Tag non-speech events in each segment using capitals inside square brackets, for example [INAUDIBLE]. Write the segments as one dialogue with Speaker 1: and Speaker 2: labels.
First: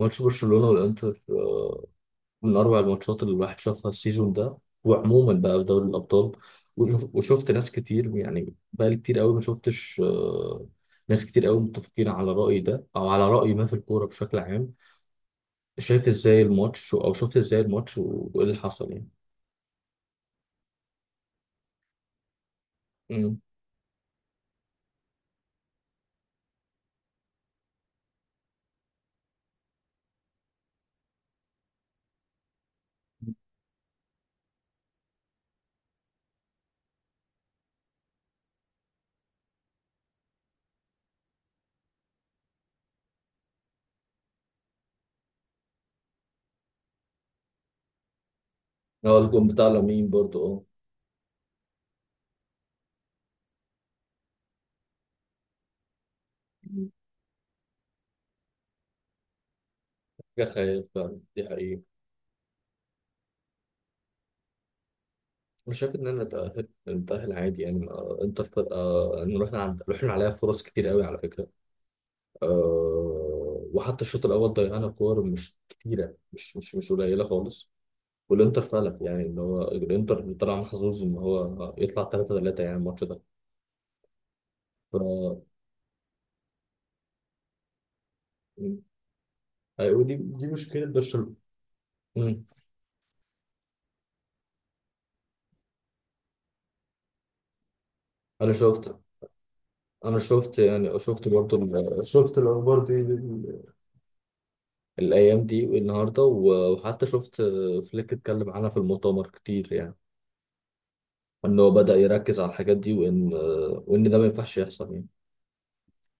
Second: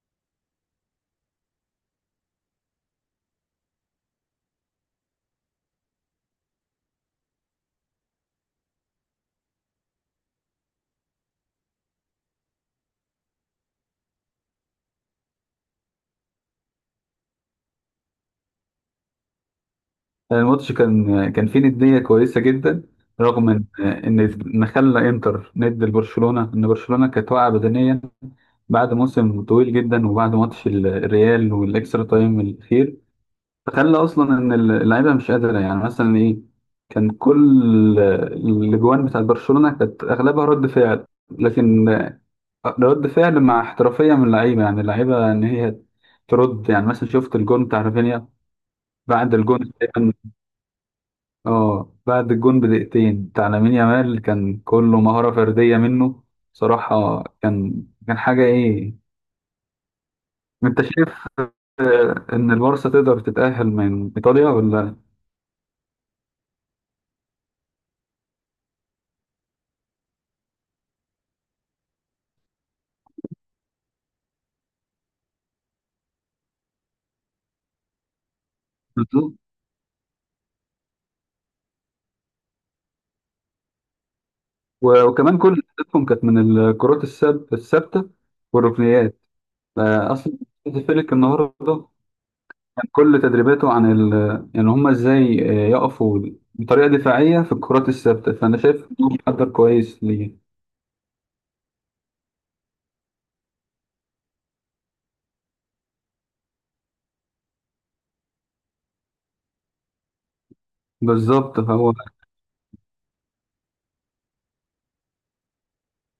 Speaker 1: ماتش برشلونة والإنتر، من أروع الماتشات اللي الواحد شافها السيزون ده. وعموما بقى في دوري الأبطال، وشفت ناس كتير، يعني بقالي كتير قوي ما شفتش، ناس كتير قوي متفقين على رأيي ده أو على رأي ما في الكورة بشكل عام. شايف إزاي الماتش، أو شفت إزاي الماتش وإيه اللي حصل يعني.
Speaker 2: الماتش كان فيه ندية كويسة جدا.
Speaker 1: مم.
Speaker 2: رغم ان ما خلى انتر ند لبرشلونة، ان برشلونة كانت واقعة بدنيا بعد موسم طويل جدا، وبعد ماتش الريال والاكسترا تايم الاخير. فخلى اصلا ان اللعيبة مش قادرة، يعني مثلا ايه. كان كل الاجوان بتاعت برشلونة كانت اغلبها رد فعل، لكن رد فعل مع احترافية من اللعيبة. يعني اللعيبة ان هي ترد، يعني مثلا شفت الجون بتاع رافينيا.
Speaker 1: هو
Speaker 2: بعد
Speaker 1: الجون بتاع
Speaker 2: الجون،
Speaker 1: لامين برضو اه.
Speaker 2: اه بعد الجون بدقيقتين بتاع لامين يامال، كان كله مهارة فردية منه.
Speaker 1: مم.
Speaker 2: صراحة كان حاجة ايه.
Speaker 1: حاجة
Speaker 2: انت
Speaker 1: خيال
Speaker 2: شايف
Speaker 1: فعلا، دي حقيقة.
Speaker 2: ان البارسا تقدر تتأهل من ايطاليا ولا؟
Speaker 1: أنا شايف إن أنا نتأهل عادي، يعني إنتر فرقة، إن رحنا عليها فرص كتير قوي على فكرة. وحتى الشوط الاول ضيعنا كور مش كتيره، مش قليله خالص. والانتر فلت، يعني
Speaker 2: بالظبط.
Speaker 1: ان هو الانتر طلع محظوظ ان هو يطلع 3-3 يعني الماتش ده.
Speaker 2: وكمان
Speaker 1: ف
Speaker 2: كل اهدافهم كانت من الكرات الثابتة والركنيات.
Speaker 1: هيقول دي
Speaker 2: اصلا
Speaker 1: دي مشكله
Speaker 2: فيلك
Speaker 1: برشلونه.
Speaker 2: النهارده
Speaker 1: مم.
Speaker 2: كان كل تدريباته عن ال... يعني هم ازاي يقفوا بطريقة دفاعية في الكرات الثابتة،
Speaker 1: انا
Speaker 2: فانا شايف
Speaker 1: شفت
Speaker 2: انه محضر كويس
Speaker 1: انا
Speaker 2: ليه.
Speaker 1: شفت، يعني شفت برضو شفت الاخبار دي الايام دي والنهارده وحتى شفت فليك اتكلم عنها في المؤتمر كتير، يعني
Speaker 2: بالظبط
Speaker 1: ان هو
Speaker 2: هو.
Speaker 1: بدأ يركز على الحاجات دي وان ده ما ينفعش يحصل يعني.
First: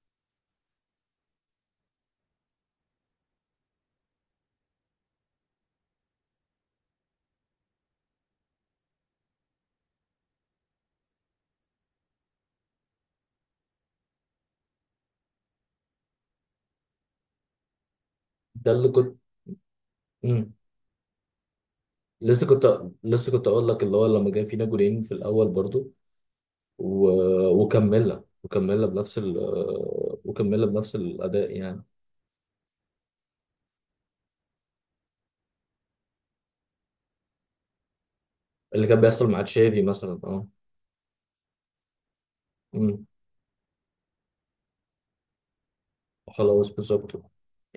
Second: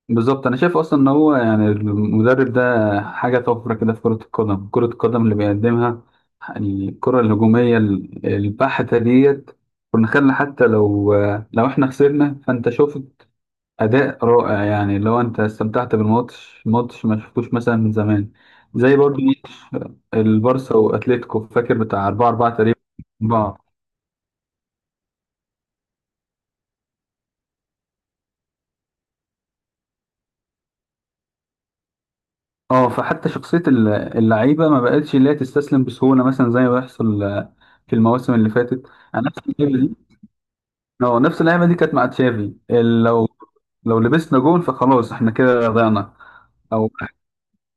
Speaker 2: بالظبط انا شايف اصلا ان هو يعني المدرب ده حاجه طفره كده في كره القدم. كره القدم اللي بيقدمها، يعني الكره الهجوميه البحته ديت، كنا خلنا حتى لو احنا خسرنا، فانت شفت اداء رائع. يعني لو انت استمتعت بالماتش ماتش ما شفتوش مثلا من زمان،
Speaker 1: ده اللي
Speaker 2: زي برضه ماتش
Speaker 1: كنت،
Speaker 2: البارسا واتليتيكو، فاكر، بتاع 4
Speaker 1: لسه
Speaker 2: 4 تقريبا.
Speaker 1: كنت لسه كنت اقول لك، اللي هو لما كان فينا جولين في الاول برضو و... وكملنا بنفس وكملنا بنفس الاداء يعني.
Speaker 2: اه فحتى شخصية اللعيبة ما بقتش اللي هي تستسلم بسهولة، مثلا زي ما بيحصل في المواسم اللي
Speaker 1: اللي
Speaker 2: فاتت.
Speaker 1: كان
Speaker 2: أنا
Speaker 1: بيحصل
Speaker 2: نفس
Speaker 1: مع
Speaker 2: اللعيبة
Speaker 1: تشافي
Speaker 2: دي.
Speaker 1: مثلا اه.
Speaker 2: اه نفس اللعيبة دي كانت مع تشافي.
Speaker 1: امم.
Speaker 2: لو لبسنا جون فخلاص احنا كده ضيعنا.
Speaker 1: خلاص
Speaker 2: او
Speaker 1: بالظبط.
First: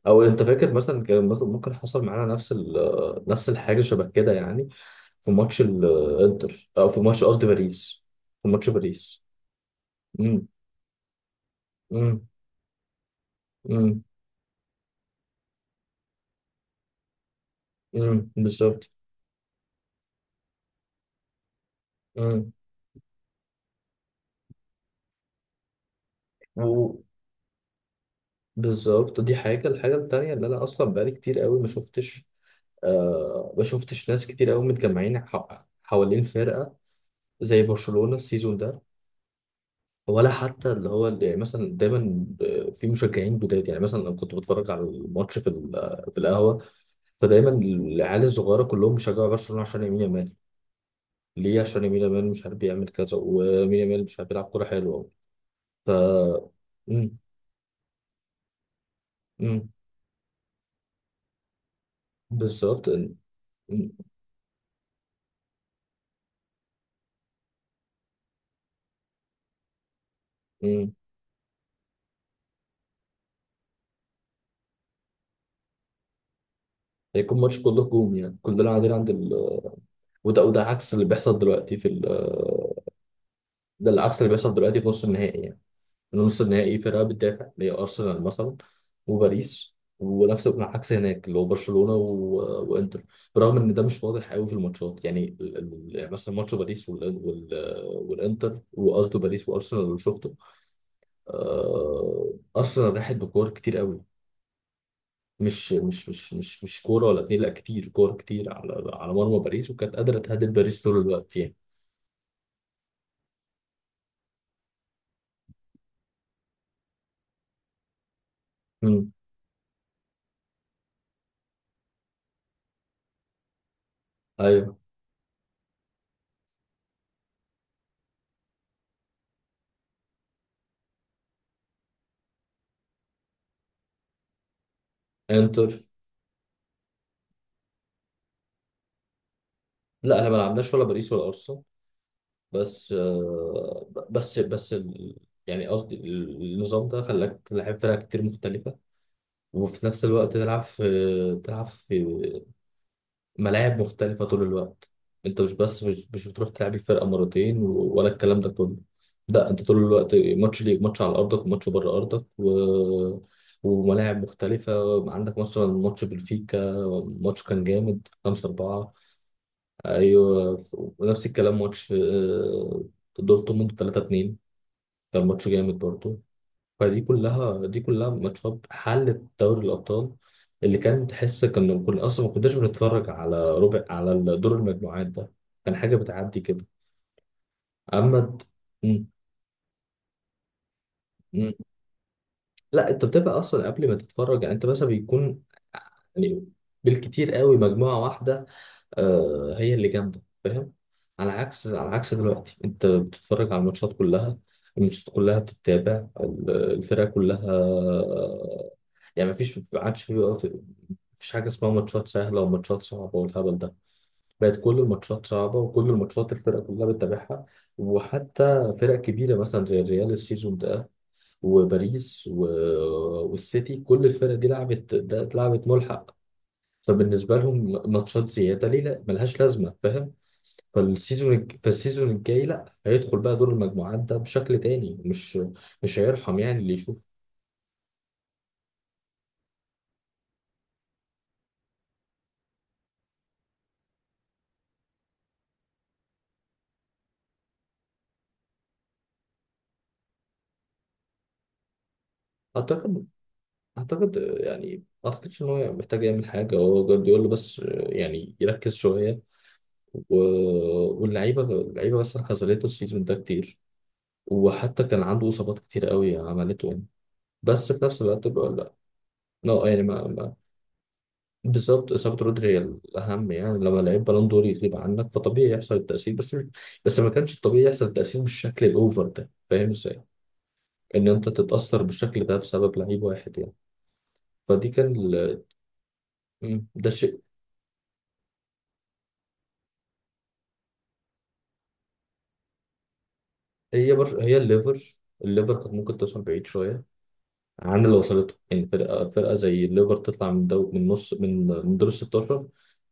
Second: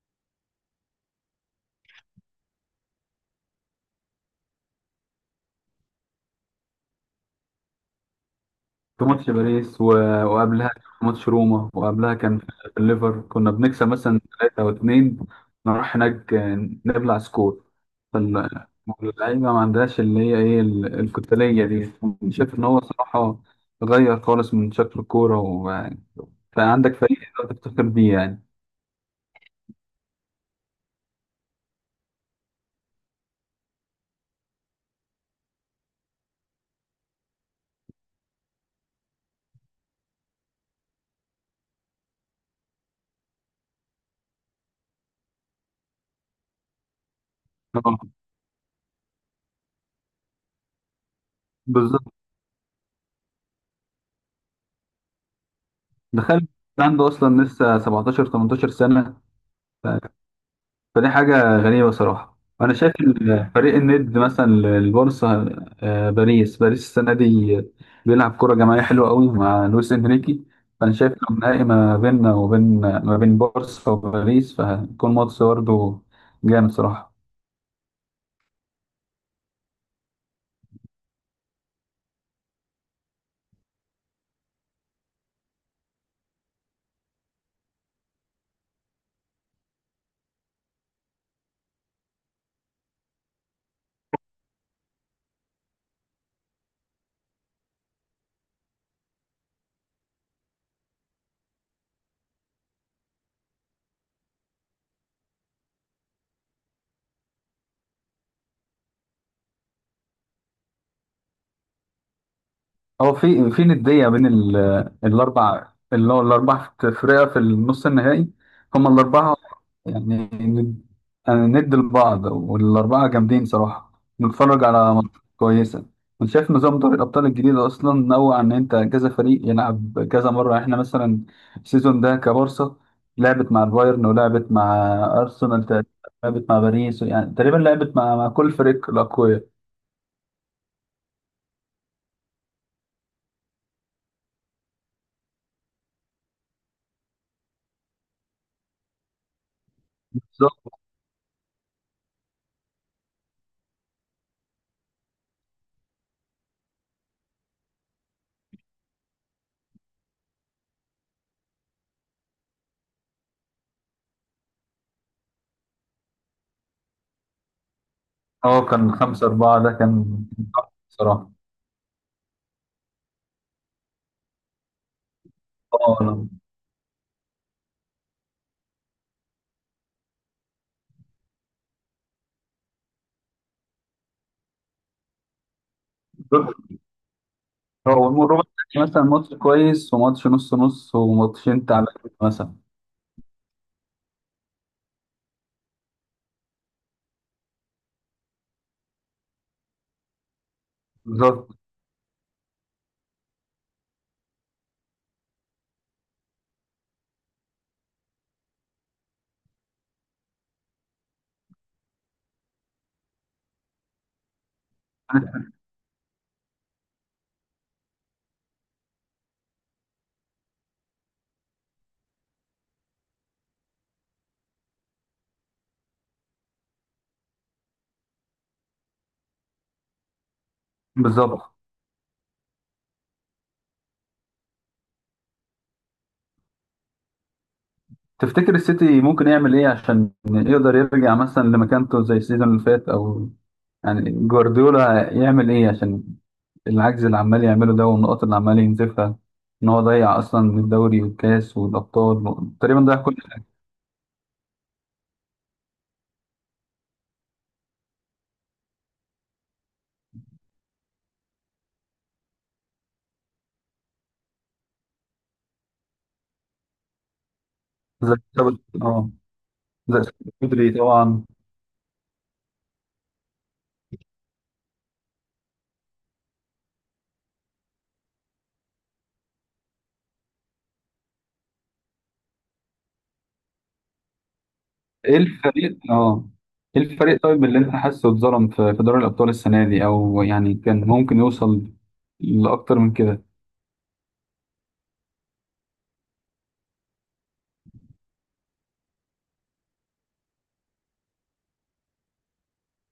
Speaker 1: او انت فاكر مثلا كان مثلا ممكن حصل معانا نفس نفس الحاجه شبه كده يعني، في ماتش الانتر، او في ماتش قصدي باريس. في ماتش
Speaker 2: في
Speaker 1: باريس.
Speaker 2: ماتش باريس و...
Speaker 1: امم.
Speaker 2: وقبلها كان في ماتش روما، وقبلها
Speaker 1: امم.
Speaker 2: كان في الليفر كنا بنكسب
Speaker 1: امم.
Speaker 2: مثلا 3 أو 2، نروح هناك نبلع سكور.
Speaker 1: بالظبط.
Speaker 2: فاللعيبة ما عندهاش اللي هي إيه الكتالية دي. شايف إن هو صراحة غير خالص من شكل الكورة و... فعندك
Speaker 1: امم
Speaker 2: فريق تقدر تفتخر بيه يعني.
Speaker 1: بالظبط، دي حاجة، الحاجة التانية اللي أنا أصلا بقالي كتير قوي ما شفتش، ما شفتش ناس كتير قوي متجمعين حوالين فرقة زي برشلونة السيزون ده. ولا حتى اللي هو اللي يعني مثلا دايما، في مشجعين جداد، يعني مثلا أنا كنت بتفرج على الماتش في في القهوة. فدايما
Speaker 2: آه،
Speaker 1: العيال الصغيرة كلهم بيشجعوا برشلونة عشان يمين يامال. ليه؟ عشان يمين
Speaker 2: بالظبط.
Speaker 1: يامال مش عارف بيعمل كذا، ويمين يامال مش عارف بيلعب كورة حلوة. ف
Speaker 2: دخلت عنده
Speaker 1: مم.
Speaker 2: أصلا لسه 17 18 سنة.
Speaker 1: مم.
Speaker 2: فدي حاجة غريبة صراحة. وأنا
Speaker 1: بالظبط،
Speaker 2: شايف
Speaker 1: مم.
Speaker 2: إن فريق الند مثلا البورصة، باريس. باريس السنة دي بيلعب كرة جماعية حلوة قوي مع لويس إنريكي. فأنا
Speaker 1: مم.
Speaker 2: شايف لو نهائي ما بيننا وبين ما بين بورصة وباريس، فهيكون ماتش برضه جامد صراحة.
Speaker 1: هيكون ماتش كله هجوم، يعني كلنا قاعدين عند وده عكس اللي بيحصل دلوقتي في ده العكس اللي بيحصل دلوقتي في نص النهائي يعني. نص النهائي فرقة بتدافع اللي هي أرسنال مثلا، وباريس. ونفس العكس هناك، اللي هو برشلونة وإنتر. برغم إن ده مش واضح قوي في الماتشات، يعني يعني مثلا ماتش باريس والإنتر وقصده باريس وأرسنال اللي شفته. أرسنال راحت بكور كتير قوي، مش كوره ولا اتنين، لا، كتير كوره كتير على مرمى باريس، وكانت قادره تهدد باريس طول الوقت يعني.
Speaker 2: هو في ندية بين الأربع، اللي هو الأربع فرقة في النص النهائي، هما
Speaker 1: امم.
Speaker 2: الأربعة يعني ند. يعني ند لبعض، والأربعة جامدين صراحة. نتفرج
Speaker 1: ايوه.
Speaker 2: على ماتشات كويسة. أنا شايف نظام دوري الأبطال الجديد أصلا نوع، إن أنت كذا فريق يلعب كذا مرة. إحنا مثلا السيزون ده كبارسا لعبت مع البايرن، ولعبت مع أرسنال
Speaker 1: انتر.
Speaker 2: تقريبا، لعبت مع باريس، يعني تقريبا لعبت مع كل فريق الأقوياء.
Speaker 1: لا احنا ما لعبناش ولا باريس ولا ارسنال. بس بس يعني قصدي النظام ده خلاك تلعب فرق كتير مختلفه، وفي نفس الوقت
Speaker 2: So.
Speaker 1: تلعب في ملاعب مختلفة طول الوقت. انت مش بس، مش بتروح تلعب الفرقة مرتين ولا الكلام ده كله. لا، انت طول الوقت ماتش ليك، ماتش على ارضك وماتش بره ارضك، وملاعب مختلفة عندك. مثلا ماتش بلفيكا، ماتش كان جامد خمسة
Speaker 2: اه كان
Speaker 1: أربعة
Speaker 2: 5-4، ده كان
Speaker 1: أيوة،
Speaker 2: تحفة
Speaker 1: ونفس
Speaker 2: بصراحة.
Speaker 1: الكلام ماتش دورتموند 3-2، كان ماتش جامد
Speaker 2: اه
Speaker 1: برضه.
Speaker 2: أنا.
Speaker 1: فدي كلها ماتشات حلت دوري الأبطال، اللي كان تحس كنا أصلا ما كناش بنتفرج على ربع، على دور المجموعات ده. كان حاجة بتعدي كده.
Speaker 2: هو
Speaker 1: أما د-
Speaker 2: الربع التاني
Speaker 1: مم.
Speaker 2: مثلا ماتش كويس، وماتش نص نص،
Speaker 1: مم.
Speaker 2: وماتشين تعبانين مثلا.
Speaker 1: لا، أنت بتبقى أصلا قبل ما تتفرج، يعني أنت مثلا بيكون، يعني بالكتير قوي مجموعة واحدة هي اللي جامدة، فاهم. على
Speaker 2: بالظبط.
Speaker 1: عكس على عكس دلوقتي أنت بتتفرج على الماتشات كلها، الماتشات كلها بتتابع، الفرقة كلها. يعني مفيش، ما عادش في، مفيش حاجة اسمها ماتشات سهلة وماتشات صعبة والهبل ده. بقت كل الماتشات صعبة، وكل الماتشات الفرق كلها بتتابعها. وحتى فرق كبيرة مثلا زي الريال السيزون ده، وباريس والسيتي، كل الفرق دي لعبت، ده اتلعبت ملحق، فبالنسبة لهم ماتشات زيادة ليه، لا ملهاش لازمة، فاهم.
Speaker 2: بالظبط.
Speaker 1: فالسيزون الجاي لا، هيدخل بقى دور المجموعات ده بشكل تاني. مش هيرحم يعني اللي يشوف.
Speaker 2: تفتكر السيتي ممكن يعمل ايه عشان يقدر يرجع مثلا لمكانته زي السيزون اللي فات، او يعني جوارديولا يعمل ايه عشان العجز اللي عمال يعمله ده والنقط اللي عمال ينزفها، ان هو ضيع اصلا الدوري والكاس والابطال، تقريبا ضيع
Speaker 1: أعتقد
Speaker 2: كل حاجه.
Speaker 1: اعتقد، يعني ما اعتقدش ان هو محتاج يعمل حاجه، هو جوارديولا بس يعني يركز شويه و... واللعيبه بس خذلته السيزون ده كتير، وحتى كان عنده اصابات كتير قوي عملته يعني. بس في نفس
Speaker 2: زي
Speaker 1: الوقت بقول
Speaker 2: إصابة-
Speaker 1: لا،
Speaker 2: اه
Speaker 1: لا يعني
Speaker 2: زي
Speaker 1: ما,
Speaker 2: إصابة
Speaker 1: ما...
Speaker 2: بدري طبعا.
Speaker 1: بالظبط. اصابه رودري هي الاهم يعني، لما لعيب بالون دور يغيب عنك فطبيعي يحصل التاثير، بس ما كانش الطبيعي يحصل التاثير بالشكل الاوفر ده، فاهم ازاي؟ ان انت تتاثر بالشكل ده بسبب لعيب واحد يعني. فدي كان
Speaker 2: ايه
Speaker 1: ال...
Speaker 2: الفريق اه ايه
Speaker 1: ده الشيء.
Speaker 2: الفريق طيب اللي انت حاسه اتظلم في دوري الابطال السنه دي، او يعني كان ممكن يوصل لاكتر من كده؟
Speaker 1: هي الليفر. الليفر كانت ممكن توصل بعيد شويه عن اللي وصلته. يعني فرقه زي الليفر تطلع من من نص، من دور ال 16،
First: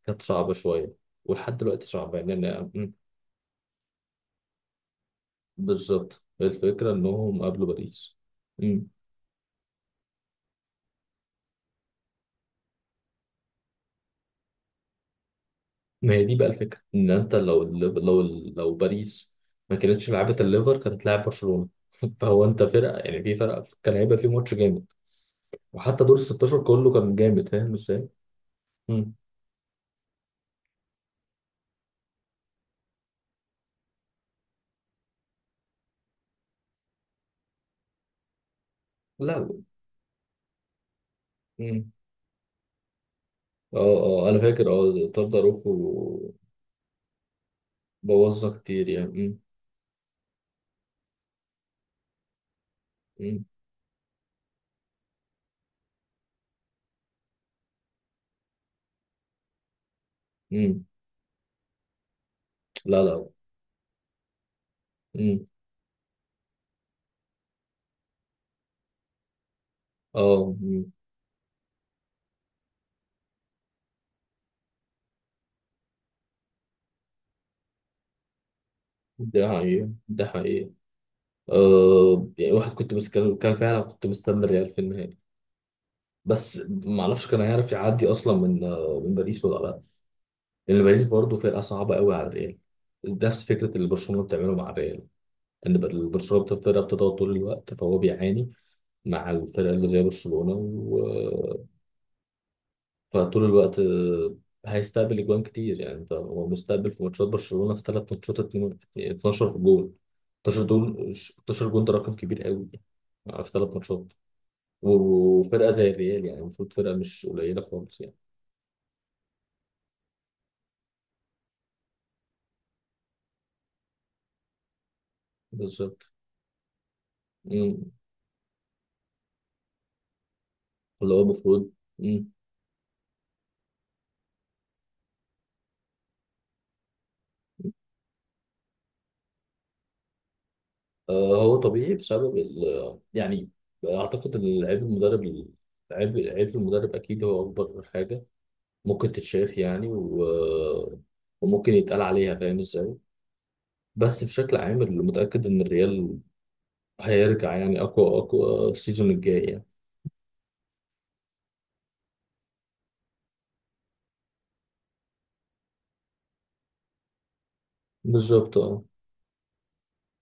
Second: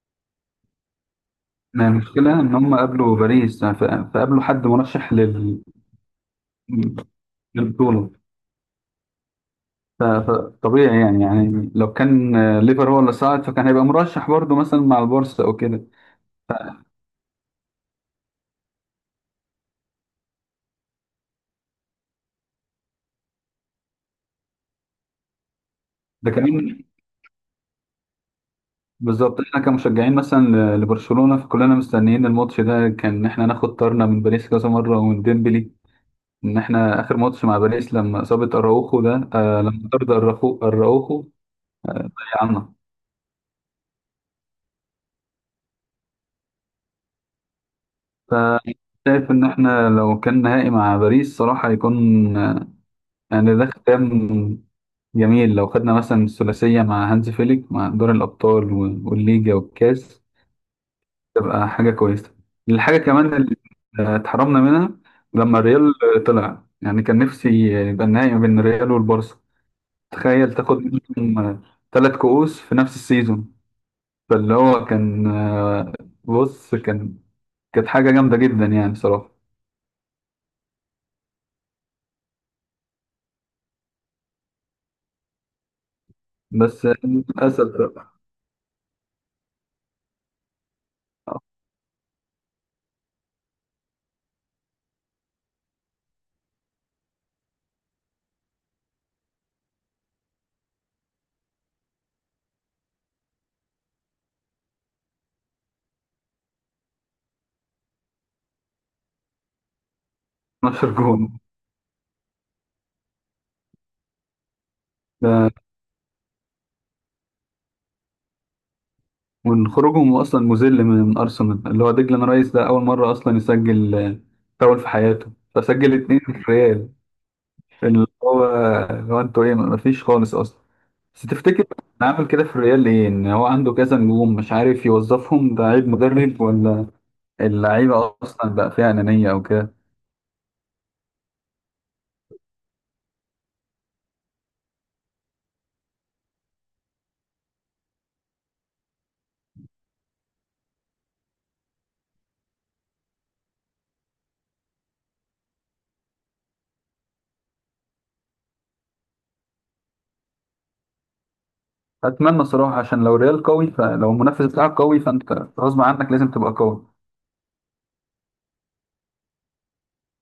Speaker 1: كانت صعبه شويه، ولحد دلوقتي
Speaker 2: ما
Speaker 1: صعبه يعني
Speaker 2: المشكله ان
Speaker 1: أنا...
Speaker 2: هم
Speaker 1: مم.
Speaker 2: قابلوا باريس، فقابلوا حد مرشح لل...
Speaker 1: بالظبط، الفكره انهم قابلوا
Speaker 2: للبطوله.
Speaker 1: باريس. مم.
Speaker 2: فطبيعي يعني لو كان ليفر هو اللي صعد، فكان هيبقى مرشح برضه مثلا مع البورصه او كده.
Speaker 1: ما هي دي بقى الفكره، ان انت لو لو باريس ما كانتش لعبت الليفر كانت هتلاعب برشلونه. [LAUGHS] فهو انت فرقه، يعني في فرقه كان هيبقى في ماتش جامد، وحتى دور ال
Speaker 2: ده
Speaker 1: 16
Speaker 2: كمان
Speaker 1: كله كان جامد، فاهم ازاي؟ مم.
Speaker 2: بالظبط. احنا كمشجعين مثلا لبرشلونه، فكلنا مستنيين الماتش ده. كان احنا ناخد طارنا من باريس كذا مره ومن ديمبلي. ان احنا اخر ماتش مع باريس لما اصابه اراوخو ده،
Speaker 1: لا.
Speaker 2: آه لما طرد اراوخو
Speaker 1: مم.
Speaker 2: ضيعنا.
Speaker 1: اه اه انا فاكر، اه طرد اروخو، بوظنا كتير
Speaker 2: فشايف
Speaker 1: يعني.
Speaker 2: ان احنا لو كان نهائي مع باريس، صراحه هيكون
Speaker 1: امم.
Speaker 2: يعني ده ختام جميل. لو خدنا مثلا الثلاثيه مع هانز فيليك، مع دور الابطال والليجا والكاس،
Speaker 1: امم.
Speaker 2: تبقى حاجه كويسه. الحاجه
Speaker 1: لا. لا.
Speaker 2: كمان اللي اتحرمنا منها
Speaker 1: امم.
Speaker 2: لما الريال طلع، يعني كان نفسي يبقى النهائي ما بين الريال والبارسا. تخيل
Speaker 1: اه.
Speaker 2: تاخد
Speaker 1: مم.
Speaker 2: منهم 3 كؤوس في نفس السيزون. فاللي هو كان بص كان. كانت حاجة جامدة جدا يعني صراحة.
Speaker 1: ده حقيقة، ده حقيقة. يعني واحد، كنت بس، كان فعلا كنت مستني الريال في النهائي. بس
Speaker 2: بس
Speaker 1: ما اعرفش كان هيعرف
Speaker 2: للأسف
Speaker 1: يعدي
Speaker 2: بقى،
Speaker 1: اصلا من من باريس ولا لا. لان باريس برضه فرقة صعبة قوي على الريال، نفس فكرة اللي برشلونة بتعمله مع الريال، ان برشلونة بتبقى فرقة بتضغط طول الوقت، فهو بيعاني مع الفرق اللي زي برشلونة. فطول الوقت، هيستقبل اجوان كتير. يعني انت هو مستقبل في ماتشات برشلونة، في ثلاث ماتشات 12 جول، 12
Speaker 2: 12
Speaker 1: دول،
Speaker 2: جون
Speaker 1: 12 جول، ده رقم كبير قوي يعني. في ثلاث ماتشات،
Speaker 2: ده
Speaker 1: وفرقة زي الريال يعني المفروض فرقة مش قليلة خالص يعني.
Speaker 2: من خروجهم أصلا مذل من أرسنال، اللي هو ديكلان رايس ده أول مرة أصلا يسجل فاول في حياته، فسجل
Speaker 1: بالظبط.
Speaker 2: اتنين في الريال،
Speaker 1: مم.
Speaker 2: اللي هو اللي هو أنتوا إيه مفيش خالص أصلا.
Speaker 1: اللي هو
Speaker 2: بس تفتكر
Speaker 1: المفروض.
Speaker 2: أنا عامل
Speaker 1: مم.
Speaker 2: كده في الريال ليه؟ إن هو عنده كذا نجوم مش عارف يوظفهم. ده عيب مدرب، ولا اللعيبة أصلا بقى فيها أنانية أو كده؟
Speaker 1: هو طبيعي بسبب ال، يعني، أعتقد إن عيب المدرب. عيب المدرب أكيد هو أكبر حاجة ممكن تتشاف يعني، وممكن يتقال عليها، فاهم إزاي. بس بشكل عام، اللي متأكد إن الريال هيرجع، يعني أقوى، أقوى السيزون الجاي يعني.
Speaker 2: اتمنى صراحه عشان لو ريال قوي، فلو المنافس بتاعك قوي فانت غصب عنك لازم تبقى قوي.
Speaker 1: بالظبط آه.